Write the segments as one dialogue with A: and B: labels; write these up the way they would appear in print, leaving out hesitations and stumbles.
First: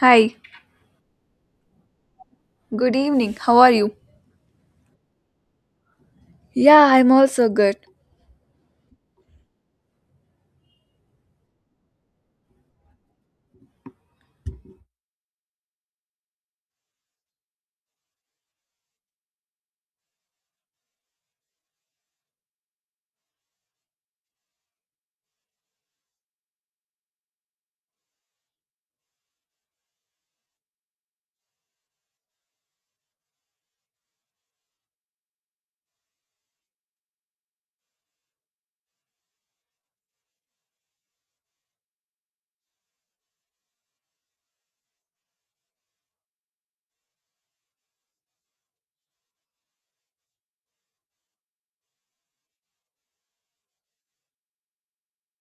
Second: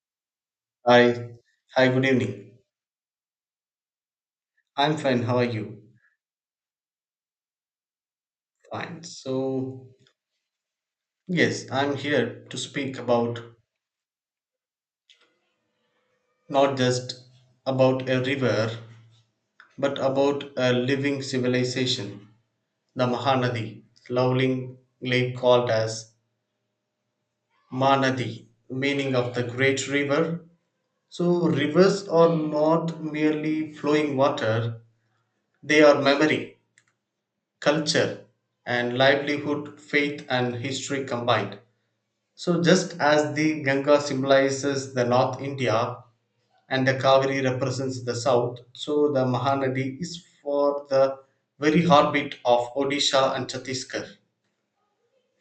A: Hi,
B: Hi. Hi, good evening.
A: good evening. How are you?
B: I'm fine. How are you?
A: Yeah, I'm also good.
B: Fine. So, yes, I'm here to speak about not just about a river, but about a living civilization, the Mahanadi, lovingly called as Manadi, meaning of the great river. So, rivers are not merely flowing water, they are memory, culture, and livelihood, faith, and history combined. So, just as the Ganga symbolizes the North India and the Kaveri represents the South, so the Mahanadi is for the very heartbeat of Odisha and Chhattisgarh.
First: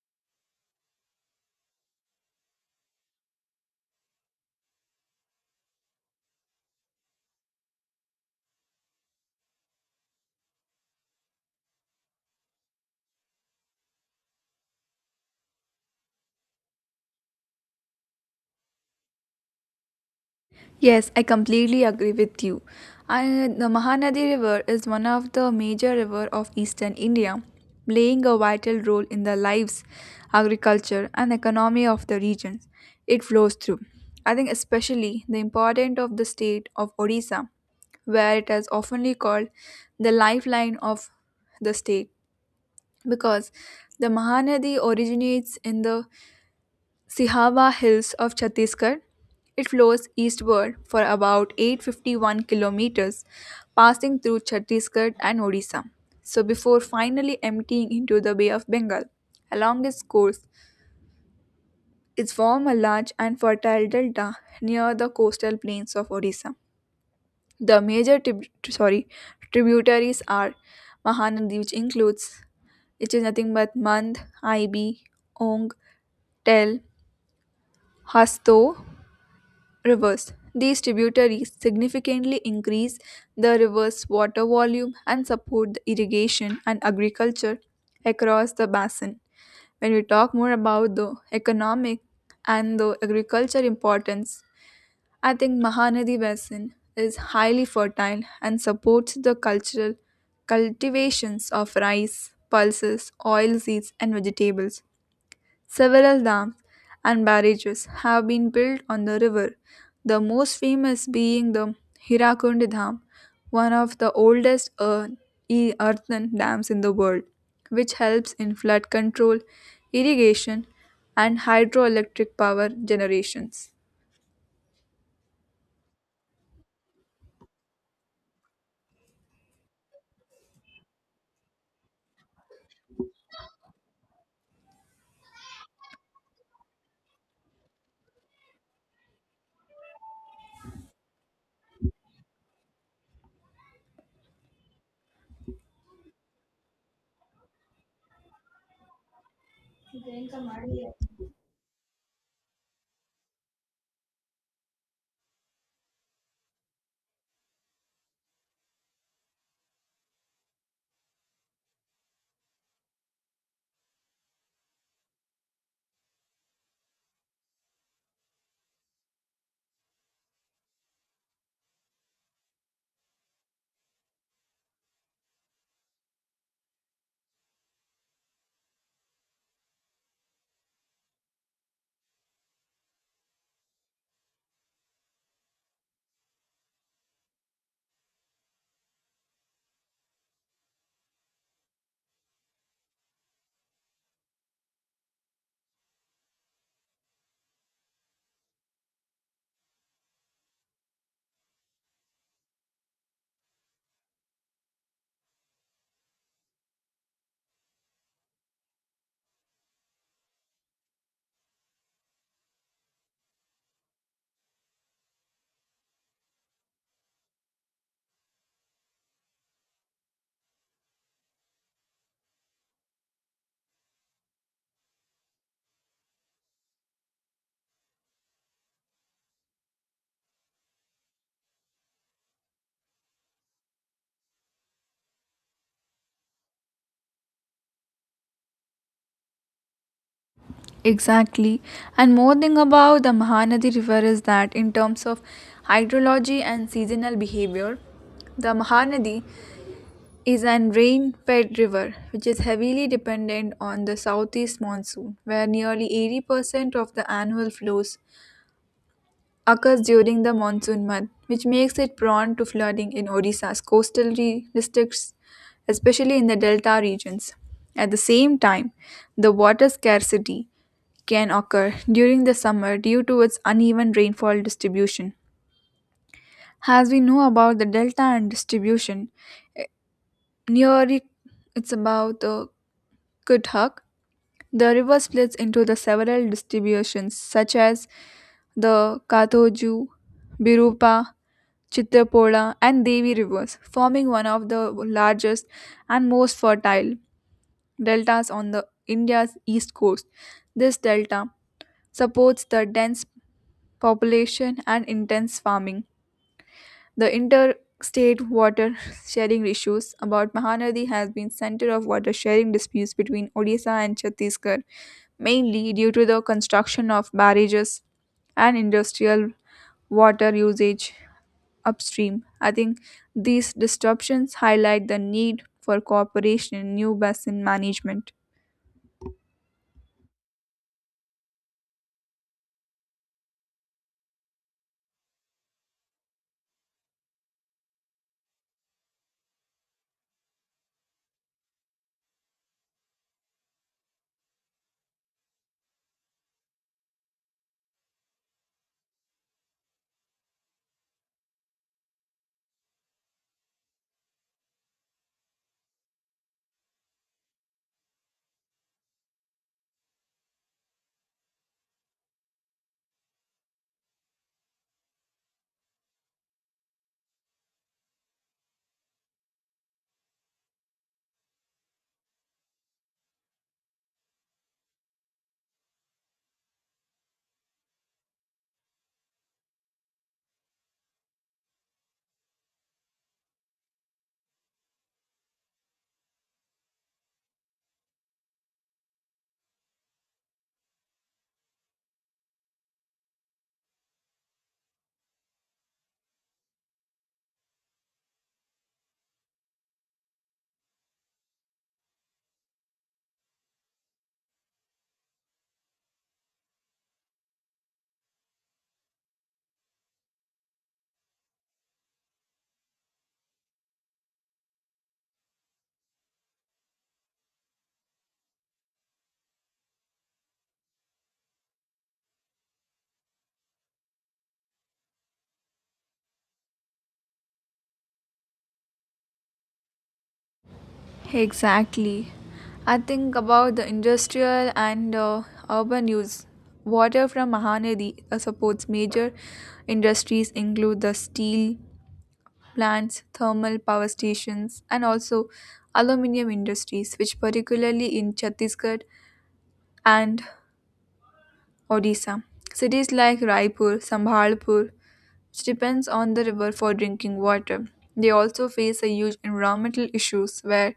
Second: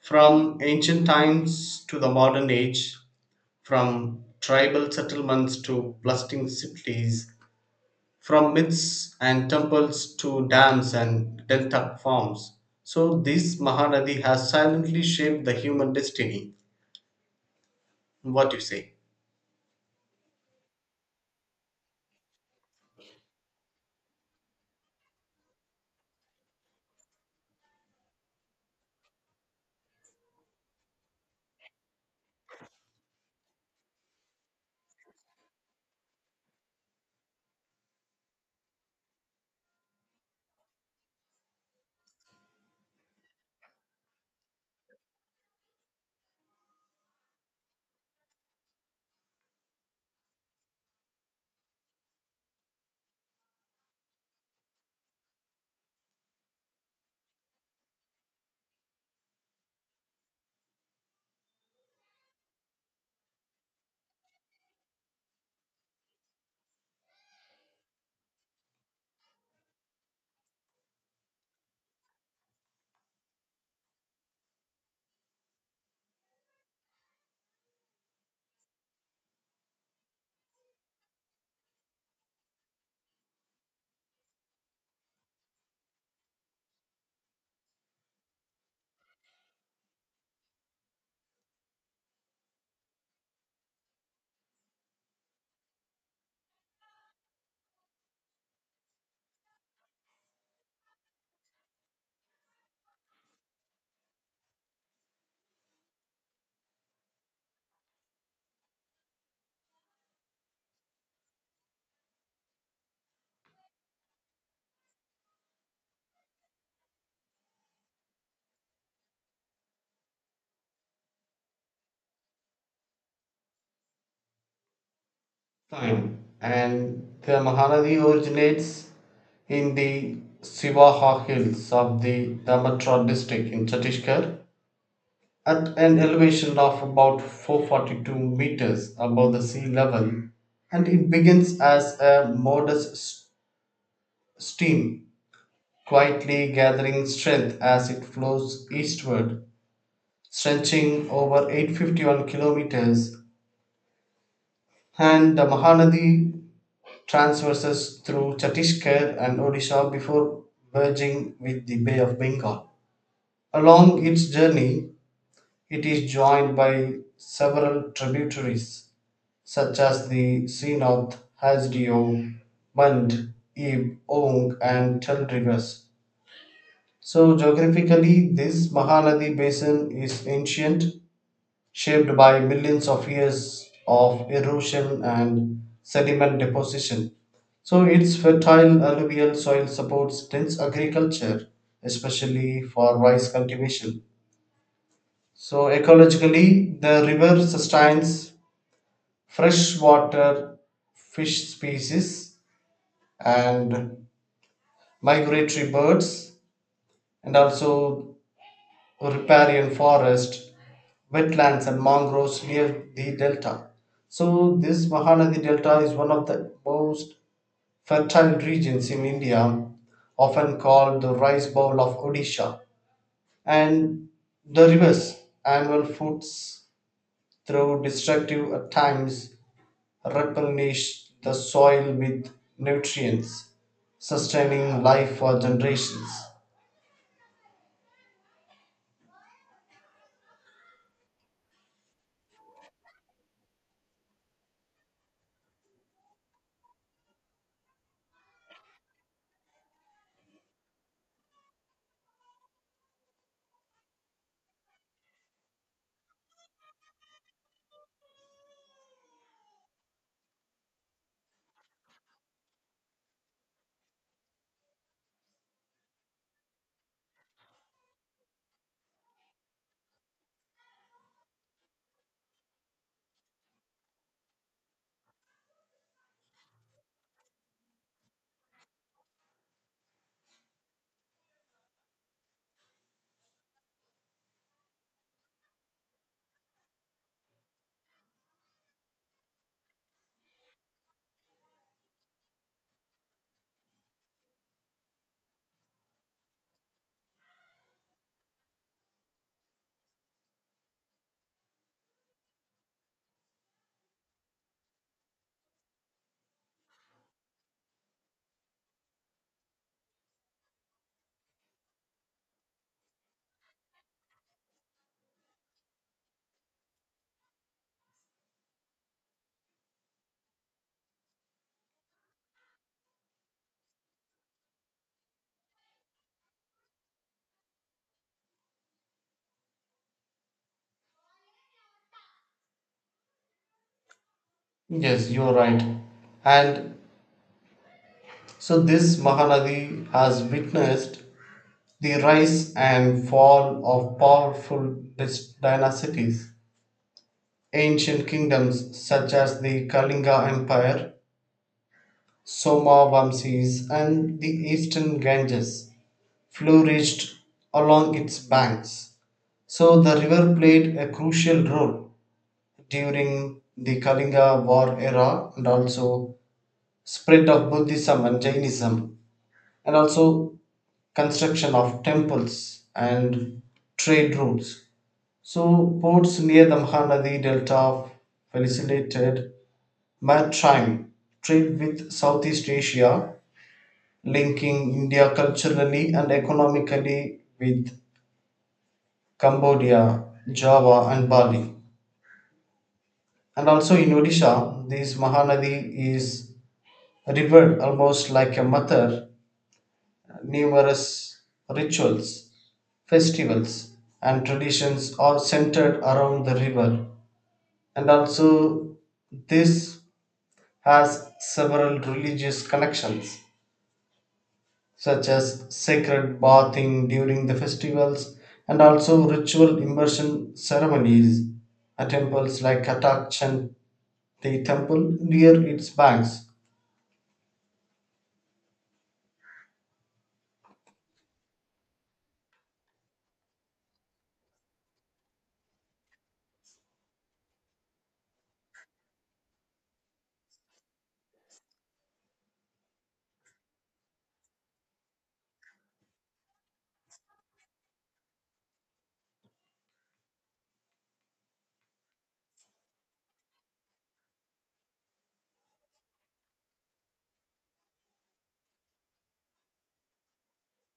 B: From ancient times to the modern age, from tribal settlements to bustling cities, from myths and temples to dams and delta farms. So, this Mahanadi has silently shaped the human destiny. What do you say?
A: Yes, I completely agree with you. The Mahanadi River is one of the major river of eastern India, playing a vital role in the lives, agriculture, and economy of the regions it flows through. I think especially the importance of the state of Odisha, where it is oftenly called the lifeline of the state because the Mahanadi originates in the Sihawa Hills of Chhattisgarh. It flows eastward for about 851 kilometers, passing through Chhattisgarh and Odisha, so before finally emptying into the Bay of Bengal. Along its course, it forms a large and fertile delta near the coastal plains of Odisha. The tributaries are Mahanadi, which is nothing but Mand, Ibi, Ong, Tel, Hasto, rivers. These tributaries significantly increase the river's water volume and support the irrigation and agriculture across the basin. When we talk more about the economic and the agriculture importance, I think Mahanadi Basin is highly fertile and supports the cultural cultivations of rice, pulses, oilseeds, and vegetables. Several dams and barrages have been built on the river, the most famous being the Hirakundi Dam, one of the oldest earthen dams in the world, which helps in flood control, irrigation, and hydroelectric power generations.
B: Time and the Mahanadi originates in the Sivaha hills of the Damatra district in Chhattisgarh at an elevation of about 442 meters above the sea level, and it begins as a modest stream, quietly gathering strength as it flows eastward, stretching over 851 kilometers. And the Mahanadi transverses through Chhattisgarh and Odisha before merging with the Bay of Bengal. Along its journey, it is joined by several tributaries such as the Seenoth, Hasdeo, Mand, Ib, Ong, and Tel rivers. So, geographically, this Mahanadi basin is ancient, shaped by millions of years of erosion and sediment deposition. So, its fertile alluvial soil supports dense agriculture, especially for rice cultivation. So, ecologically, the river sustains freshwater fish species and migratory birds, and also riparian forest wetlands and mangroves near the delta. So, this Mahanadi Delta is one of the most fertile regions in India, often called the rice bowl of Odisha. And the rivers, annual foods, though destructive at times, replenish the soil with nutrients, sustaining life for generations.
A: Exactly. And more thing about the Mahanadi River is that in terms of hydrology and seasonal behavior, the Mahanadi is an rain-fed river, which is heavily dependent on the southeast monsoon, where nearly 80% of the annual flows occurs during the monsoon month, which makes it prone to flooding in Odisha's coastal districts, especially in the delta regions. At the same time, the water scarcity can occur during the summer due to its uneven rainfall distribution. As we know about the delta and distribution, near it, it's about the Kuthak. The river splits into the several distributions such as the Kathoju, Birupa, Chitrapola and Devi rivers, forming one of the largest and most fertile deltas on the India's east coast. This delta supports the dense population and intense farming. The interstate water sharing issues about Mahanadi has been center of water sharing disputes between Odisha and Chhattisgarh, mainly due to the construction of barrages and industrial water usage upstream. I think these disruptions highlight the need for cooperation in new basin management.
B: Yes, you're right. And so this Mahanadi has witnessed the rise and fall of powerful dynasties, ancient kingdoms such as the Kalinga Empire, Somavamsis, and the eastern Ganges, flourished along its banks. So the river played a crucial role during the Kalinga War era and also spread of Buddhism and Jainism and also construction of temples and trade routes. So, ports near the Mahanadi Delta facilitated maritime trade with Southeast Asia, linking India culturally and economically with Cambodia, Java, and Bali. And also in Odisha, this Mahanadi is revered almost like a mother. Numerous rituals, festivals, and traditions are centered around the river. And also, this has several religious connections, such as sacred bathing during the festivals and also ritual immersion ceremonies at temples like Katak Chan, the temple near its banks.
A: Exactly. I think about the industrial and urban use. Water from Mahanadi supports major industries include the steel plants, thermal power stations, and also aluminium industries, which particularly in Chhattisgarh and Odisha. Cities like Raipur, Sambhalpur, which depends on the river for drinking water. They also face a huge environmental issues where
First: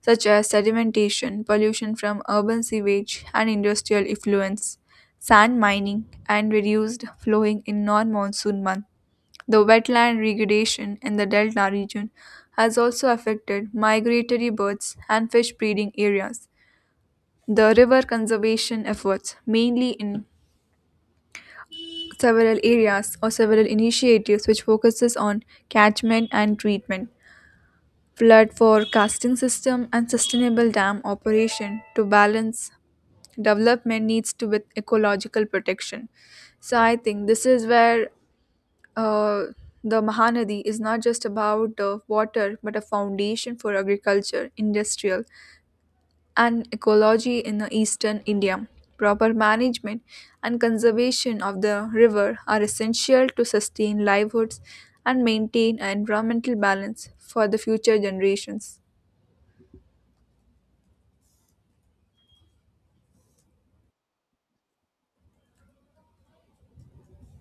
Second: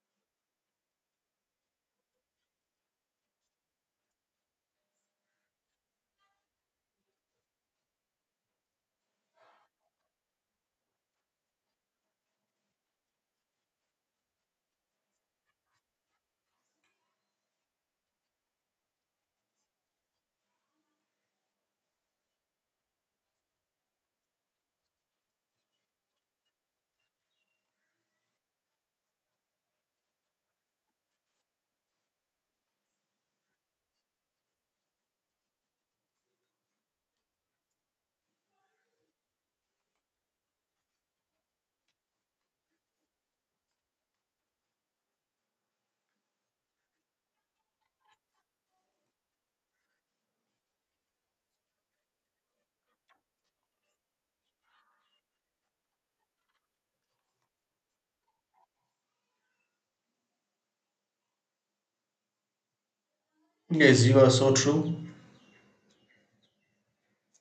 A: such as sedimentation, pollution from urban sewage and industrial effluents, sand mining, and reduced flowing in non monsoon months. The wetland degradation in the delta region has also affected migratory birds and fish breeding areas. The river conservation efforts, mainly in several areas or several initiatives which focuses on catchment and treatment, flood forecasting system and sustainable dam operation to balance development needs to with ecological protection. So I think this is where uh, the Mahanadi is not just about water but a foundation for agriculture industrial and ecology in the eastern India. Proper management and conservation of the river are essential to sustain livelihoods and maintain an environmental balance for the future generations.
B: Yes, you are so true.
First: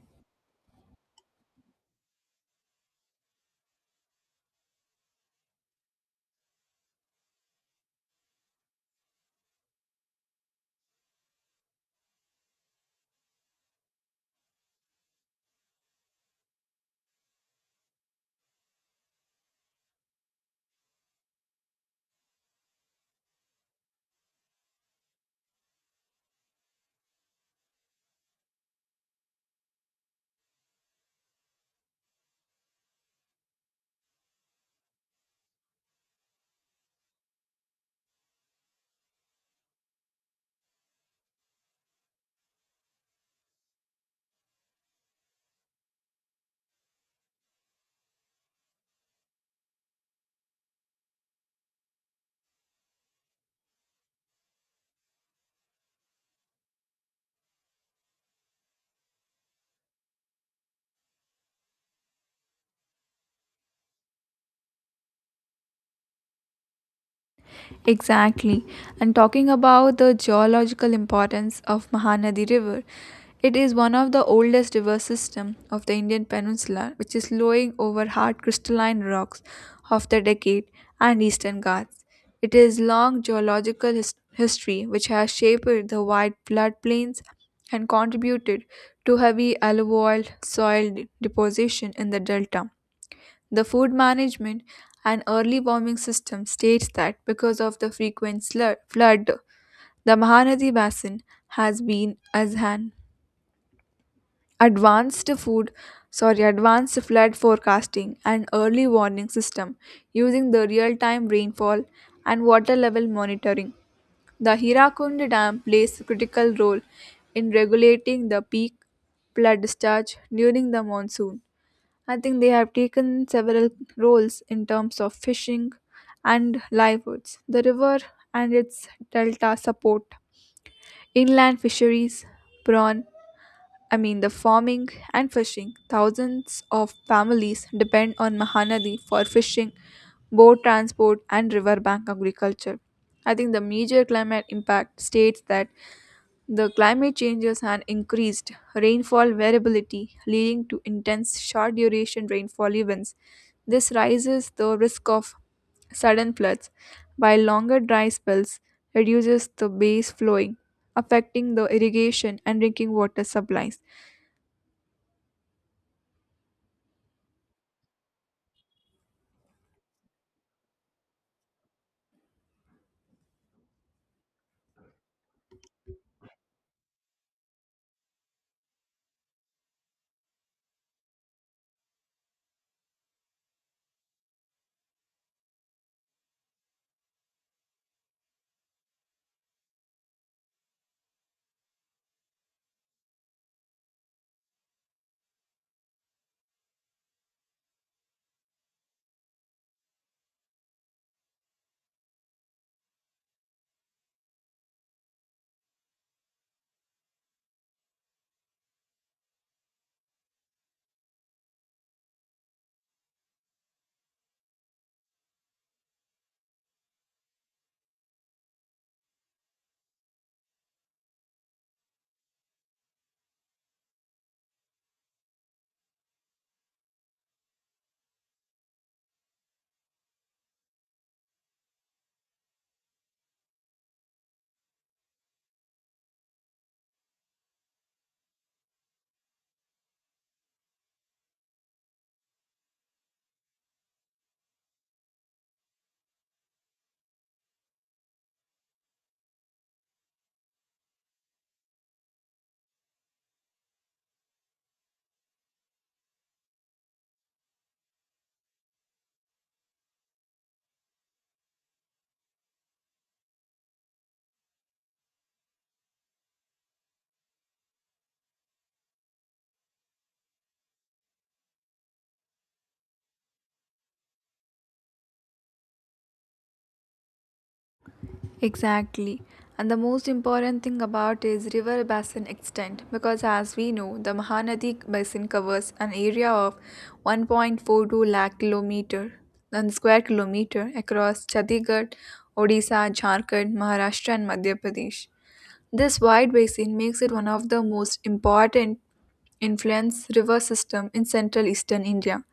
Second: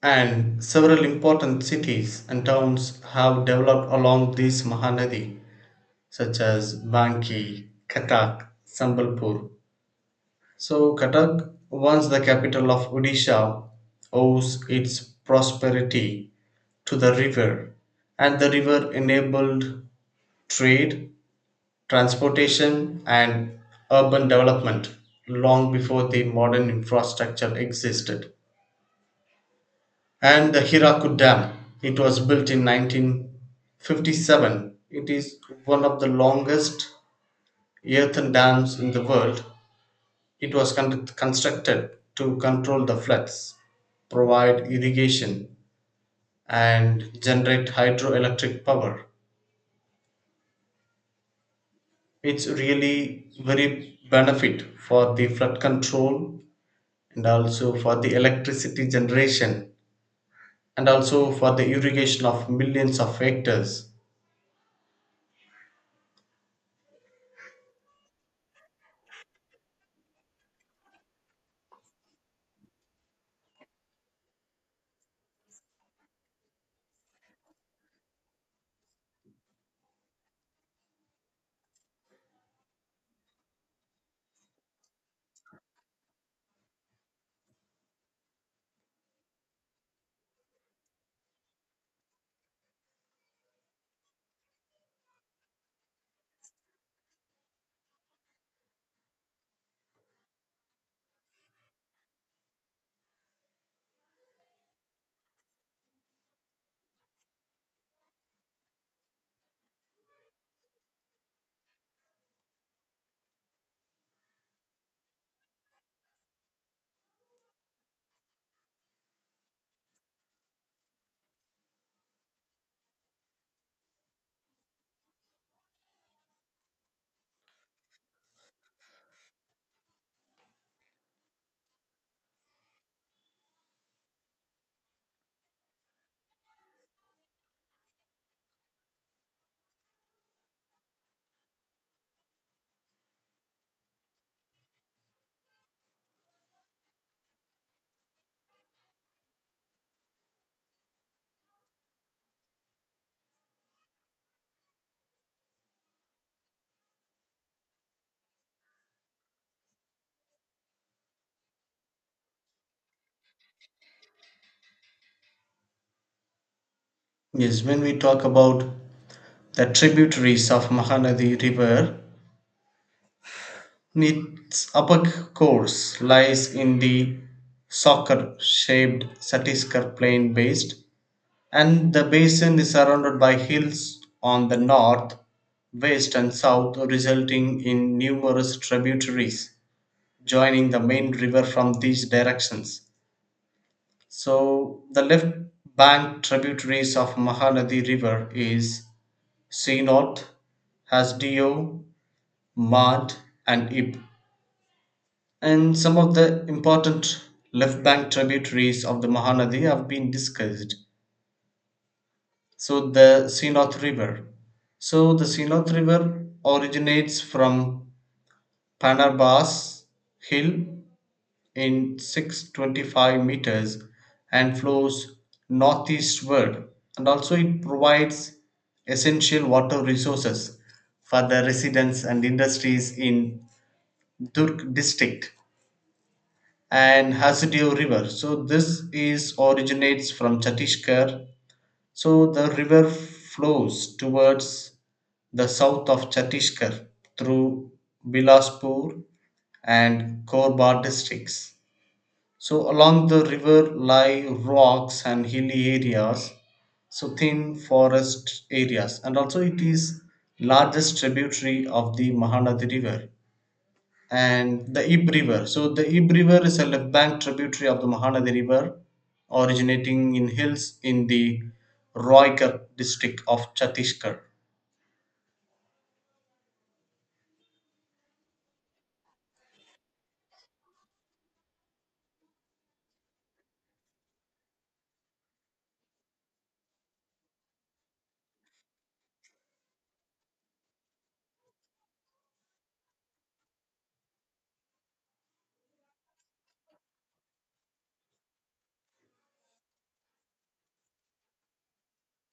B: And several important cities and towns have developed along this Mahanadi, such as Banki, Katak, Sambalpur. So, Cuttack, once the capital of Odisha, owes its prosperity to the river, and the river enabled trade, transportation, and urban development long before the modern infrastructure existed. And the Hirakud Dam, it was built in 1957. It is one of the longest earthen dams in the world. It was constructed to control the floods, provide irrigation, and generate hydroelectric power. It's really very benefit for the flood control and also for the electricity generation and also for the irrigation of millions of hectares.
A: Exactly. And talking about the geological importance of Mahanadi River, it is one of the oldest river system of the Indian peninsula, which is flowing over hard crystalline rocks of the Deccan and Eastern Ghats. It is long geological history which has shaped the wide floodplains and contributed to heavy alluvial soil deposition in the delta. The Food Management and Early Warming System states that because of the frequent flood, the Mahanadi Basin has been as an advanced food, advanced flood forecasting and early warning system using the real-time rainfall and water level monitoring. The Hirakund Dam plays a critical role in regulating the peak flood discharge during the monsoon. I think they have taken several roles in terms of fishing and livelihoods. The river and its delta support inland fisheries, prawn, I mean the farming and fishing. Thousands of families depend on Mahanadi for fishing, boat transport, and riverbank agriculture. I think the major climate impact states that the climate changes and increased rainfall variability, leading to intense short duration rainfall events. This raises the risk of sudden floods, while longer dry spells reduces the base flowing, affecting the irrigation and drinking water supplies.
B: Yes, when we talk about the tributaries of Mahanadi River, its upper course lies in the Soccer shaped Satiscar plain basin, and the basin is surrounded by hills on the north, west, and south, resulting in numerous tributaries joining the main river from these directions. So, the left bank tributaries of Mahanadi River is Sinot, Hasdio, Mad, and Ib. And some of the important left bank tributaries of the Mahanadi have been discussed. So the Sinoth River. So the Sinoth River originates from Panarbas Hill in 625 meters and flows northeastward, and also it provides essential water resources for the residents and industries in Durg district, and Hasidiyo river. So this is originates from Chhattisgarh. So the river flows towards the south of Chhattisgarh through Bilaspur and Korba districts. So along the river lie rocks and hilly areas, so thin forest areas, and also it is largest tributary of the Mahanadi river, and the Ib River. So the Ib River is a left bank tributary of the Mahanadi River, originating in hills in the Roygarh district of Chhattisgarh.
A: Exactly. And the most important thing about is river basin extent because as we know the Mahanadi basin covers an area of 1.42 lakh kilometer and square kilometer across Chhattisgarh, Odisha, Jharkhand, Maharashtra and Madhya Pradesh. This wide basin makes it one of the most important influence river system in central eastern India.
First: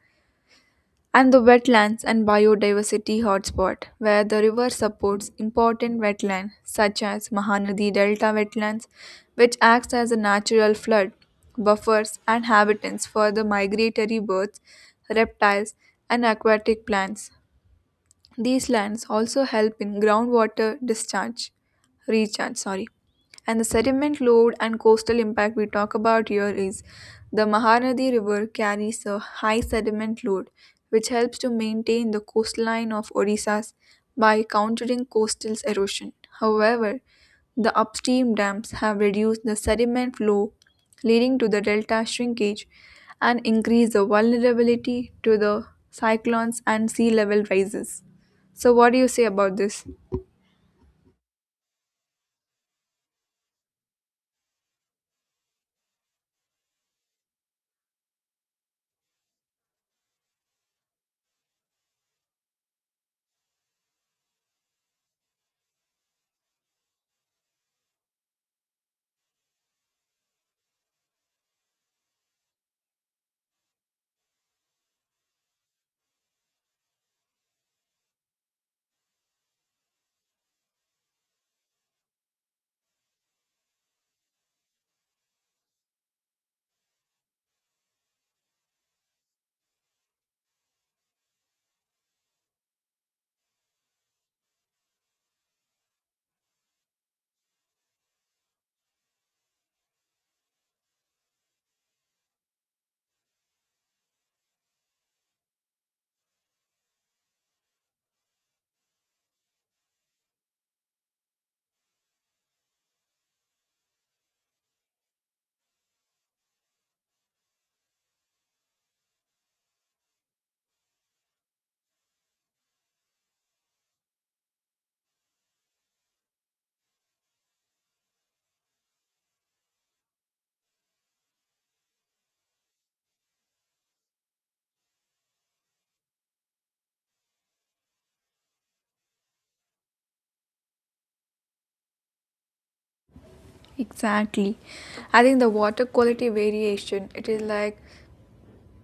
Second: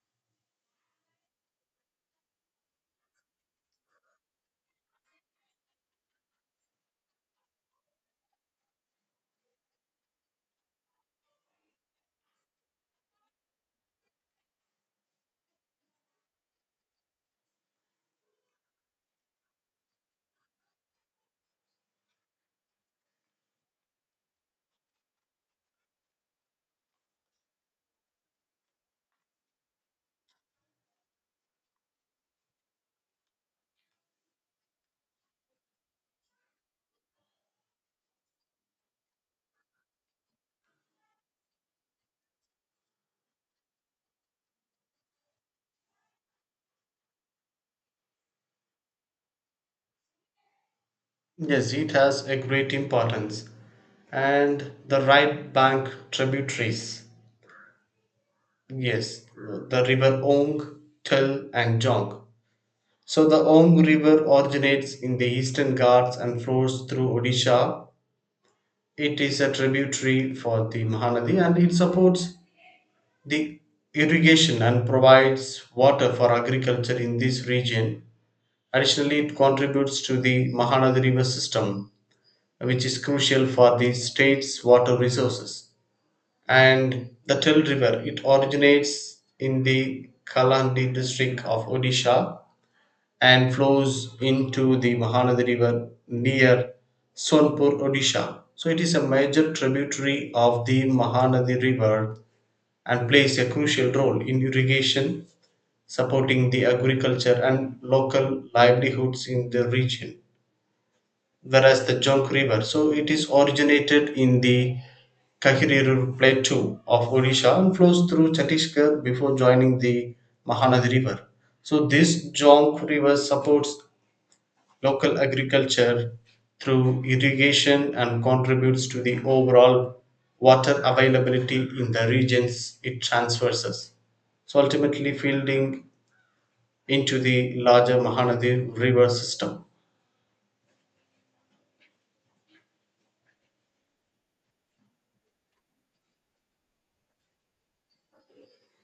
A: And the wetlands and biodiversity hotspot where the river supports important wetlands such as Mahanadi Delta wetlands which acts as a natural flood buffers and habitats for the migratory birds, reptiles and aquatic plants. These lands also help in groundwater recharge, sorry. And the sediment load and coastal impact we talk about here is the Mahanadi River carries a high sediment load, which helps to maintain the coastline of Odisha by countering coastal erosion. However, the upstream dams have reduced the sediment flow, leading to the delta shrinkage and increase the vulnerability to the cyclones and sea level rises. So what do you say about this?
B: Yes, it has a great importance. And the right bank tributaries. Yes, the river Ong, Tel, and Jong. So the Ong River originates in the Eastern Ghats and flows through Odisha. It is a tributary for the Mahanadi and it supports the irrigation and provides water for agriculture in this region. Additionally, it contributes to the Mahanadi River system, which is crucial for the state's water resources. And the Tel River, it originates in the Kalandi district of Odisha and flows into the Mahanadi River near Sonpur, Odisha. So it is a major tributary of the Mahanadi River and plays a crucial role in irrigation, supporting the agriculture and local livelihoods in the region. Whereas the Jonk River, so it is originated in the Kahiriru Plateau of Odisha and flows through Chhattisgarh before joining the Mahanadi River. So this Jonk River supports local agriculture through irrigation and contributes to the overall water availability in the regions it transverses. So ultimately, fielding into the larger Mahanadi river system.
A: Exactly. I think the water quality variation, it is like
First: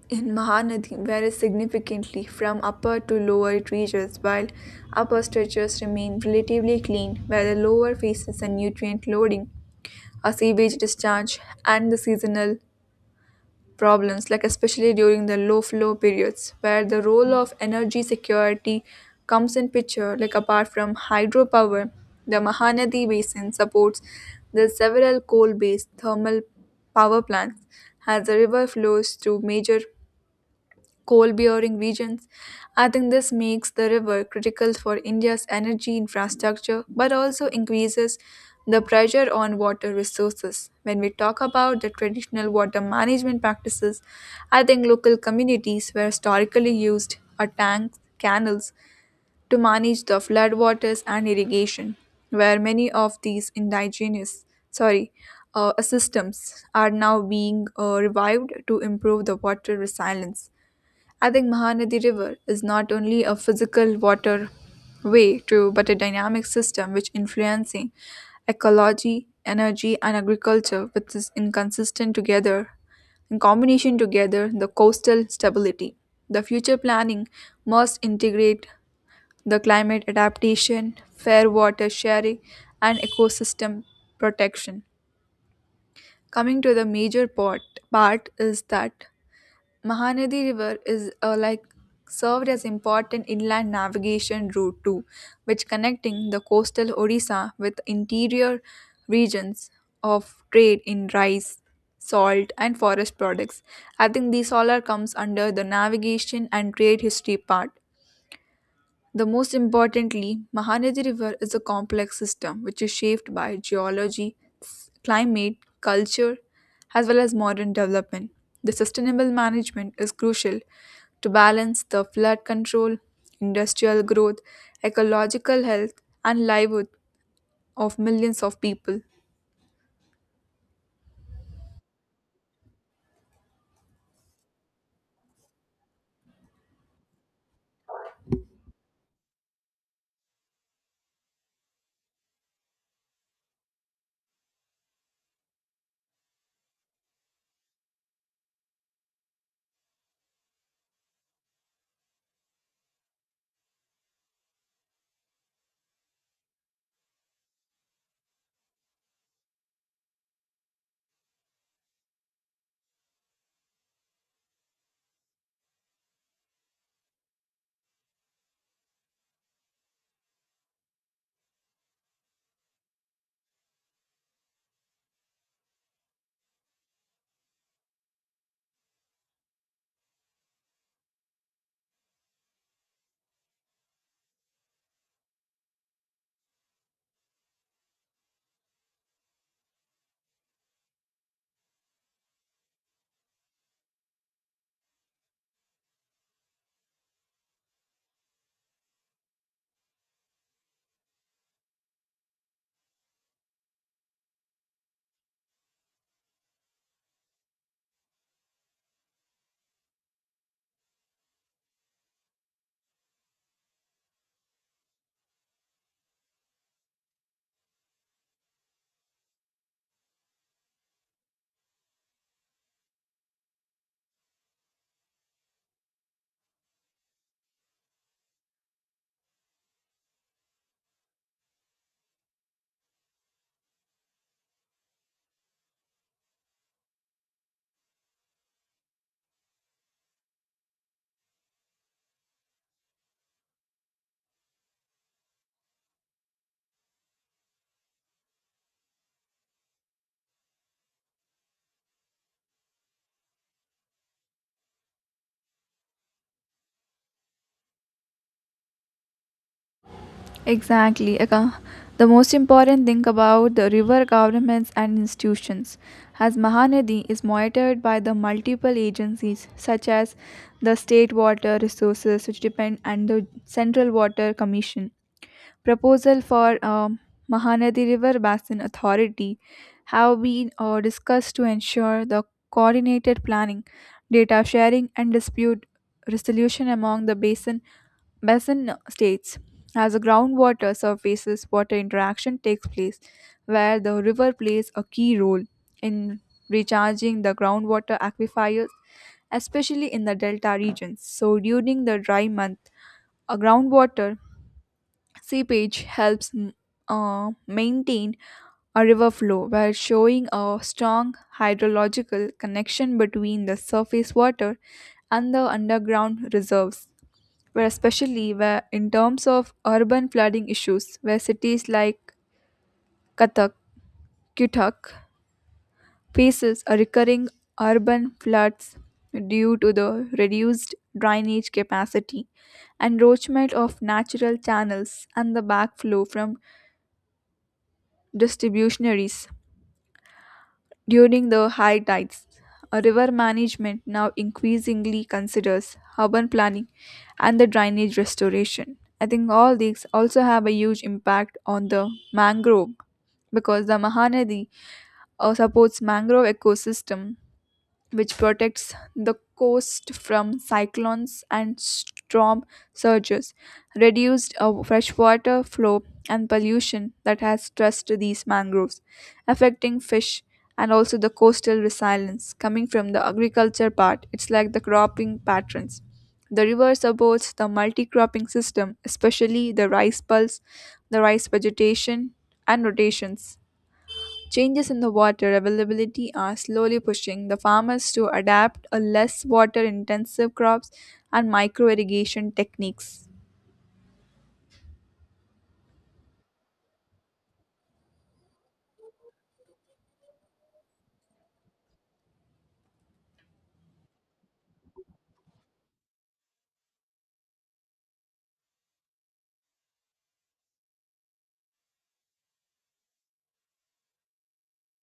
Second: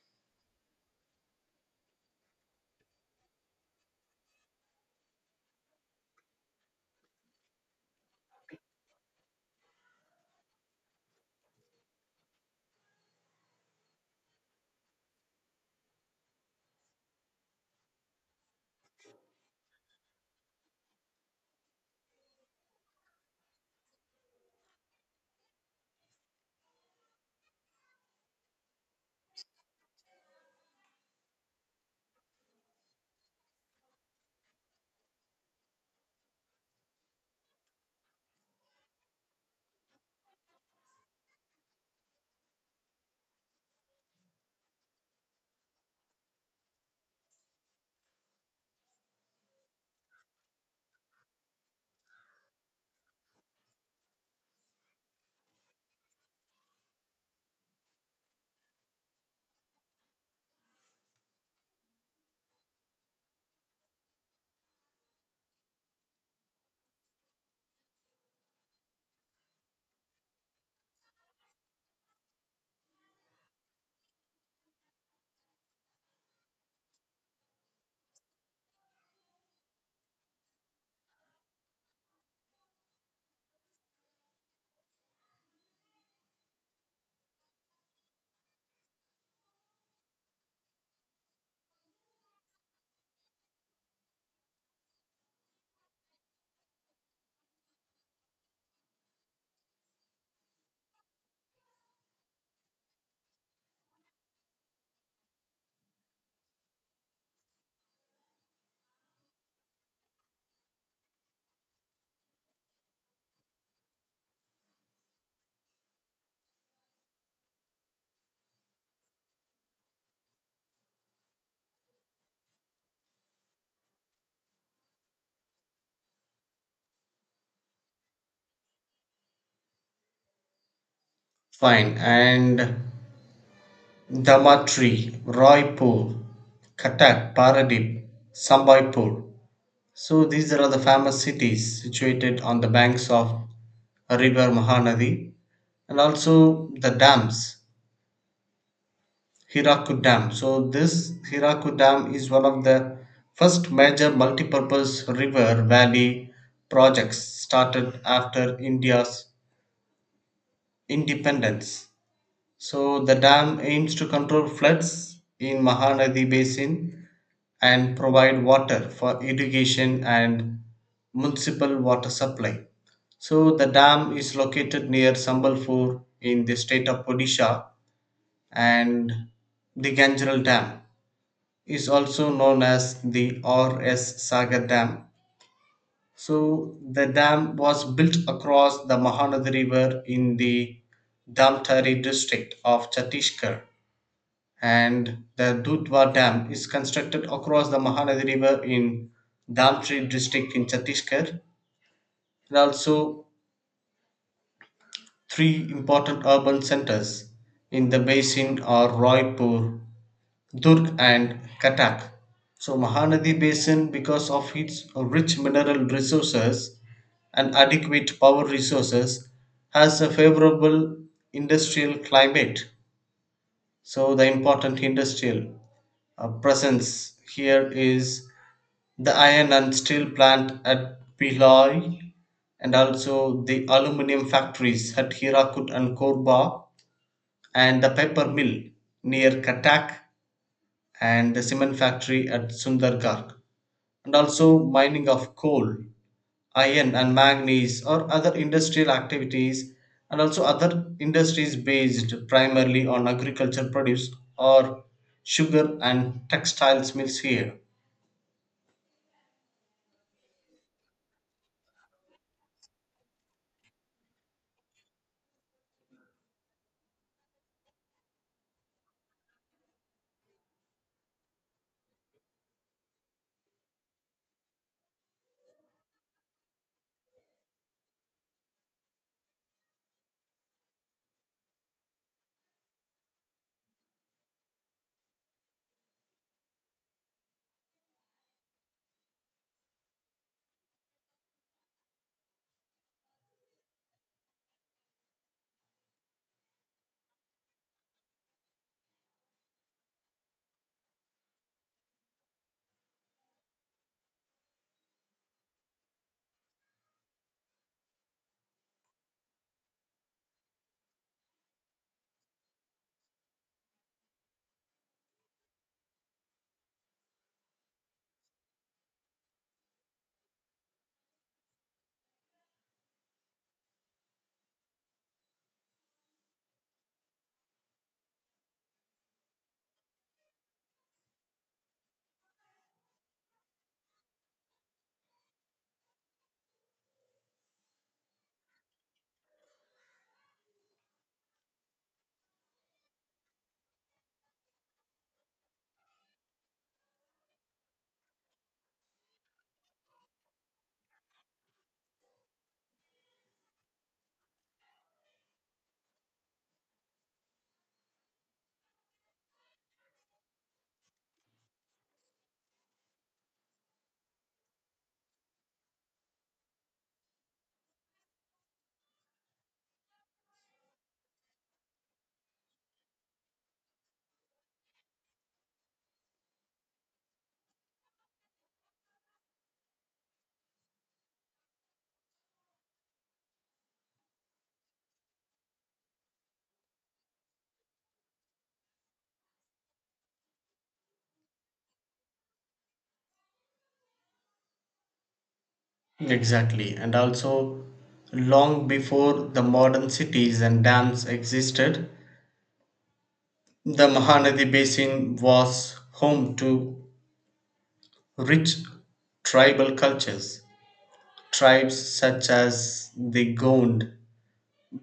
A: in Mahanadi varies significantly from upper to lower it reaches, while upper stretches remain relatively clean, where the lower faces a nutrient loading, a sewage discharge, and the seasonal problems, like especially during the low flow periods, where the role of energy security comes in picture. Like apart from hydropower, the Mahanadi Basin supports the several coal-based thermal power plants as the river flows through major coal bearing regions. I think this makes the river critical for India's energy infrastructure but also increases the pressure on water resources. When we talk about the traditional water management practices, I think local communities were historically used a tanks, canals to manage the floodwaters and irrigation, where many of these indigenous, sorry systems are now being revived to improve the water resilience. I think Mahanadi River is not only a physical water way to but a dynamic system which influencing ecology, energy and agriculture which is inconsistent together in combination together the coastal stability. The future planning must integrate the climate adaptation, fair water sharing and ecosystem protection. Coming to the major part is that Mahanadi River is like served as important inland navigation route too, which connecting the coastal Odisha with interior regions of trade in rice, salt, and forest products. I think these all are comes under the navigation and trade history part. The most importantly, Mahanadi River is a complex system which is shaped by geology, climate, culture, as well as modern development. The sustainable management is crucial to balance the flood control, industrial growth, ecological health, and livelihood of millions of people.
B: Fine. And Damatri, Raipur, Katak, Paradip, Sambaipur. So these are the famous cities situated on the banks of river Mahanadi, and also the dams, Hirakud Dam. So this Hirakud Dam is one of the first major multipurpose river valley projects started after India's independence. So the dam aims to control floods in Mahanadi basin and provide water for irrigation and municipal water supply. So the dam is located near Sambalpur in the state of Odisha, and the Gangeral Dam is also known as the RS Sagar Dam. So the dam was built across the Mahanadi River in the Damtari district of Chhattisgarh, and the Dudhwa Dam is constructed across the Mahanadi River in Damtri district in Chhattisgarh. And also, three important urban centers in the basin are Roypur, Durg, and Katak. So, Mahanadi Basin, because of its rich mineral resources and adequate power resources, has a favorable industrial climate. So, the important industrial presence here is the iron and steel plant at Pillai, and also the aluminium factories at Hirakut and Korba, and the paper mill near Katak, and the cement factory at Sundargarh, and also mining of coal, iron, and manganese, or other industrial activities, and also other industries based primarily on agriculture produce or sugar and textiles mills here.
A: Exactly. The most important thing about the river governments and institutions, as Mahanadi is monitored by the multiple agencies such as the State Water Resources, which depend, and the Central Water Commission. Proposal for Mahanadi River Basin Authority have been discussed to ensure the coordinated planning, data sharing, and dispute resolution among the Basin states as the groundwater surfaces, water interaction takes place, where the river plays a key role in recharging the groundwater aquifers, especially in the delta regions. So, during the dry month, a groundwater seepage helps maintain a river flow, while showing a strong hydrological connection between the surface water and the underground reserves where especially where in terms of urban flooding issues where cities like Kathak, Cuttack faces a recurring urban floods due to the reduced drainage capacity, encroachment of natural channels and the backflow from distributionaries. During the high tides, a river management now increasingly considers urban planning and the drainage restoration. I think all these also have a huge impact on the mangrove because the Mahanadi supports mangrove ecosystem which protects the coast from cyclones and storm surges. Reduced freshwater flow and pollution that has stressed these mangroves, affecting fish and also the coastal resilience. Coming from the agriculture part, it's like the cropping patterns. The river supports the multi-cropping system, especially the rice pulse, the rice vegetation, and rotations. Changes in the water availability are slowly pushing the farmers to adapt a less water intensive crops and micro irrigation techniques.
B: Exactly, and also long before the modern cities and dams existed, the Mahanadi basin was home to rich tribal cultures. Tribes such as the Gond,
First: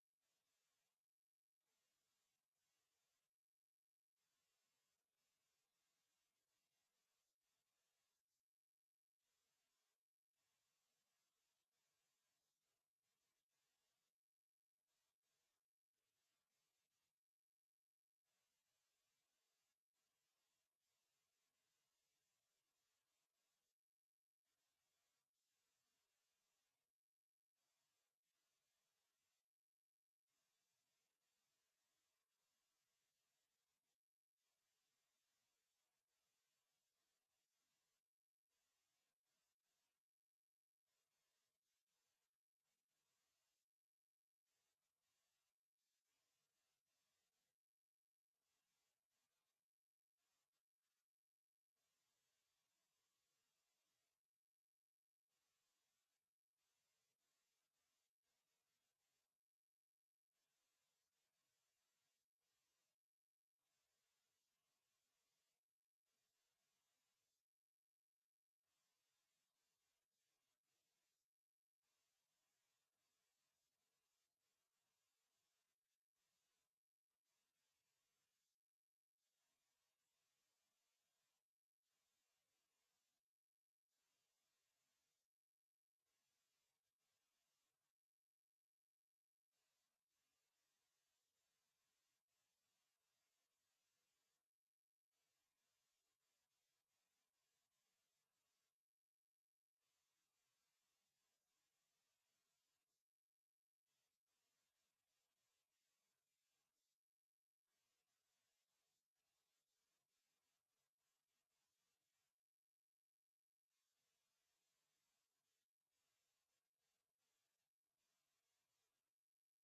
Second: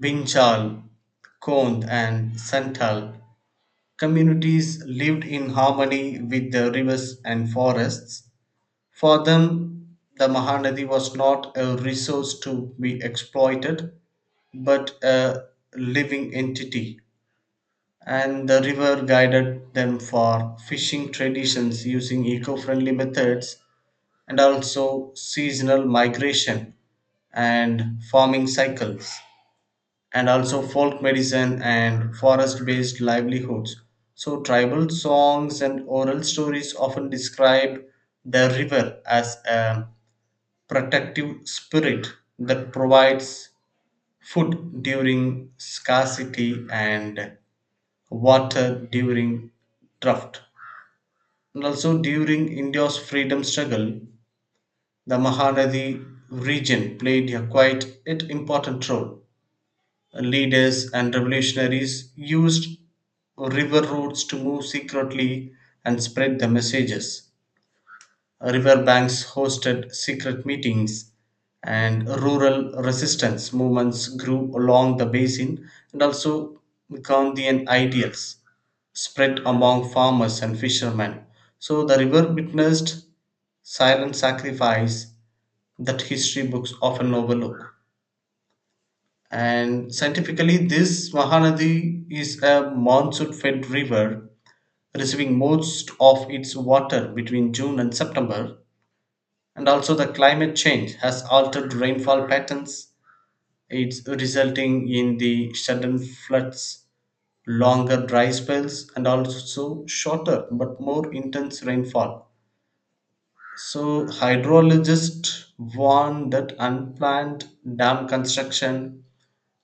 B: Binchal, Kond, and Santal communities lived in harmony with the rivers and forests. For them, the Mahanadi was not a resource to be exploited but a living entity, and the river guided them for fishing traditions using eco friendly methods, and also seasonal migration and farming cycles, and also folk medicine and forest based livelihoods. So, tribal songs and oral stories often describe the river as a protective spirit that provides food during scarcity and water during drought. And also during India's freedom struggle, the Mahanadi region played a quite an important role. Leaders and revolutionaries used river routes to move secretly and spread the messages. Riverbanks hosted secret meetings, and rural resistance movements grew along the basin, and also Gandhian ideals spread among farmers and fishermen. So the river witnessed silent sacrifice that history books often overlook. And scientifically, this Mahanadi is a monsoon fed river, receiving most of its water between June and September, and also the climate change has altered rainfall patterns, it's resulting in the sudden floods, longer dry spells, and also shorter but more intense rainfall. So hydrologists warn that unplanned dam construction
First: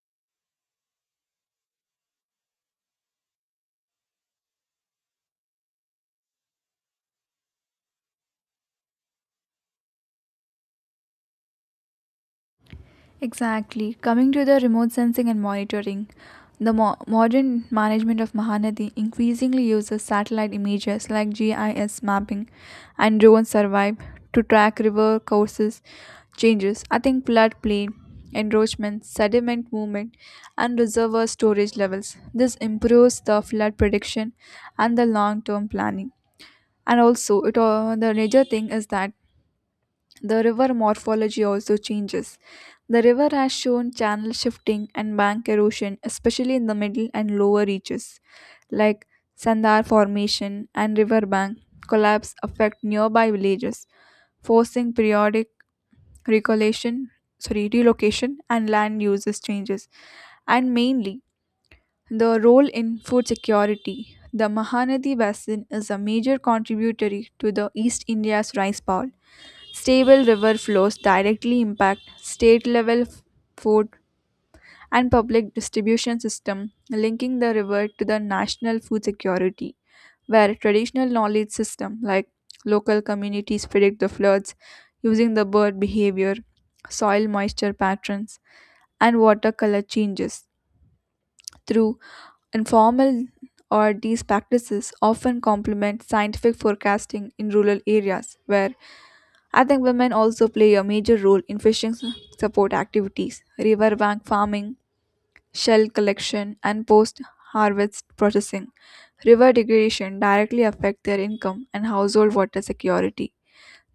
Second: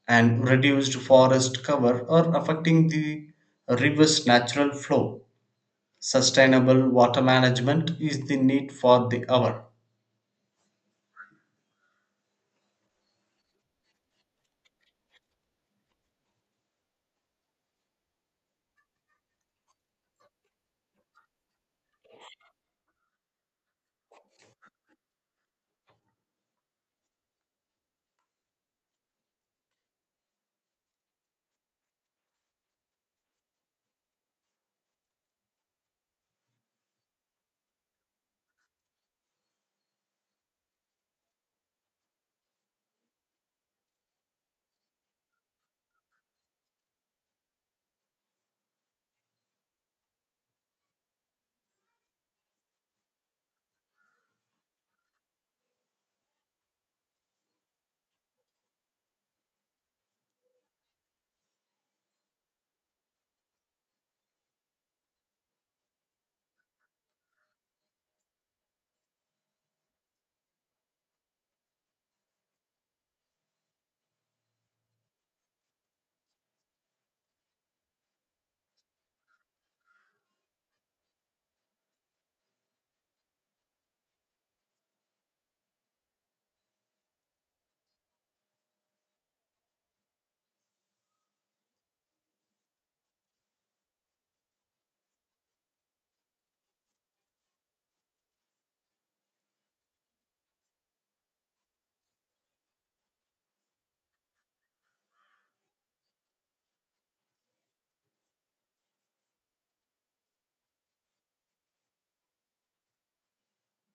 B: and reduced forest cover are affecting the river's natural flow. Sustainable water management is the need for the hour.
A: Exactly. Coming to the remote sensing and monitoring, the modern management of Mahanadi increasingly uses satellite images like GIS mapping and drone survey to track river courses changes. I think floodplain, encroachment, sediment movement, and reservoir storage levels. This improves the flood prediction and the long-term planning. And also, it all, the major thing is that the river morphology also changes. The river has shown channel shifting and bank erosion, especially in the middle and lower reaches, like Sandar Formation and riverbank collapse affect nearby villages, forcing periodic recollection, relocation and land uses changes. And mainly, the role in food security. The Mahanadi Basin is a major contributory to the East India's rice bowl. Stable river flows directly impact state level food and public distribution system linking the river to the national food security where traditional knowledge system like local communities predict the floods using the bird behavior, soil moisture patterns and water color changes through informal or these practices often complement scientific forecasting in rural areas where I think women also play a major role in fishing support activities, riverbank farming, shell collection, and post harvest processing. River degradation directly affect their income and household water security.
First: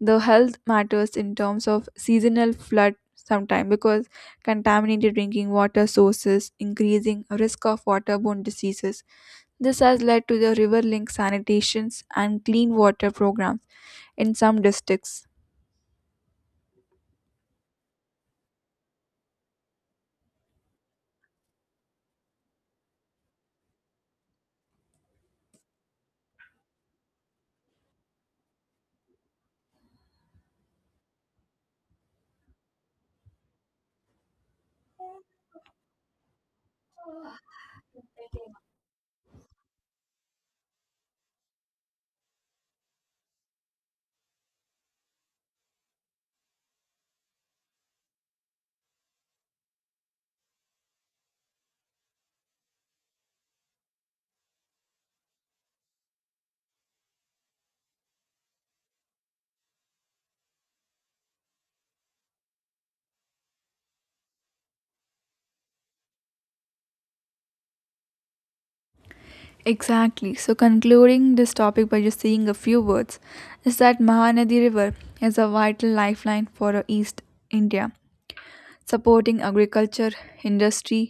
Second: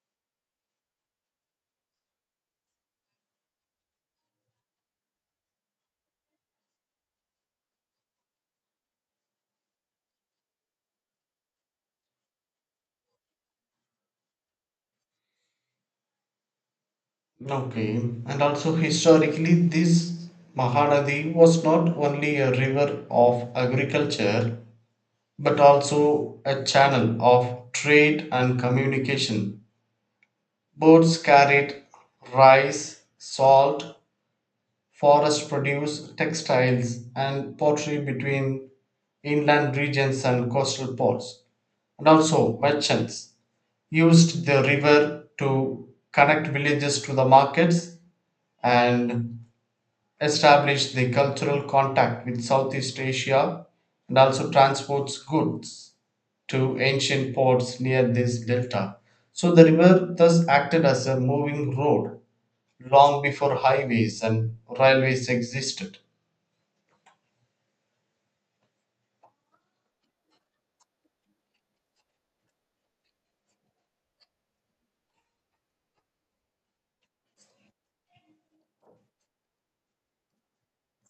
A: The health matters in terms of seasonal flood sometime because contaminated drinking water sources increasing risk of waterborne diseases. This has led to the river link sanitations and clean water programs in some districts.
B: Okay, and also historically, this Mahanadi was not only a river of agriculture but also a channel of trade and communication. Boats carried rice, salt, forest produce, textiles, and pottery between inland regions and coastal ports. And also, merchants used the river to connect villages to the markets and established the cultural contact with Southeast Asia, and also transports goods to ancient ports near this delta. So the river thus acted as a moving road long before highways and railways existed.
A: Exactly. So, concluding this topic by just saying a few words, is that Mahanadi River is a vital lifeline for East India, supporting agriculture, industry,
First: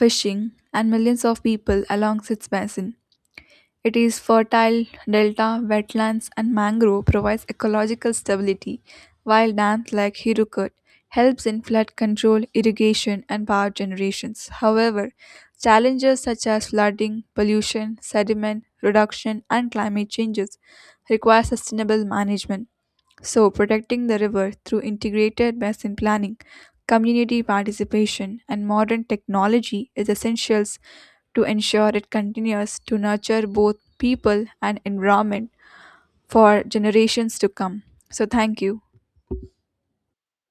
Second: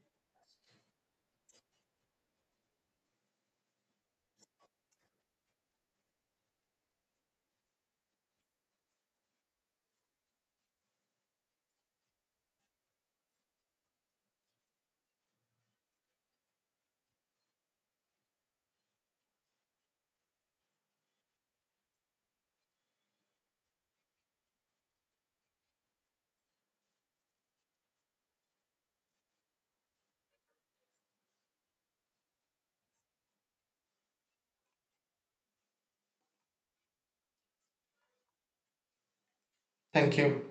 A: fishing, and millions of people along its basin. It is fertile delta, wetlands, and mangrove provides ecological stability, while dams like Hirukut helps in flood control, irrigation, and power generations. However, challenges such as flooding, pollution, sediment reduction, and climate changes require sustainable management. So, protecting the river through integrated basin planning, community participation, and modern technology is essential to ensure it continues to nurture both people and environment for generations to come. So, thank you.
B: Thank you.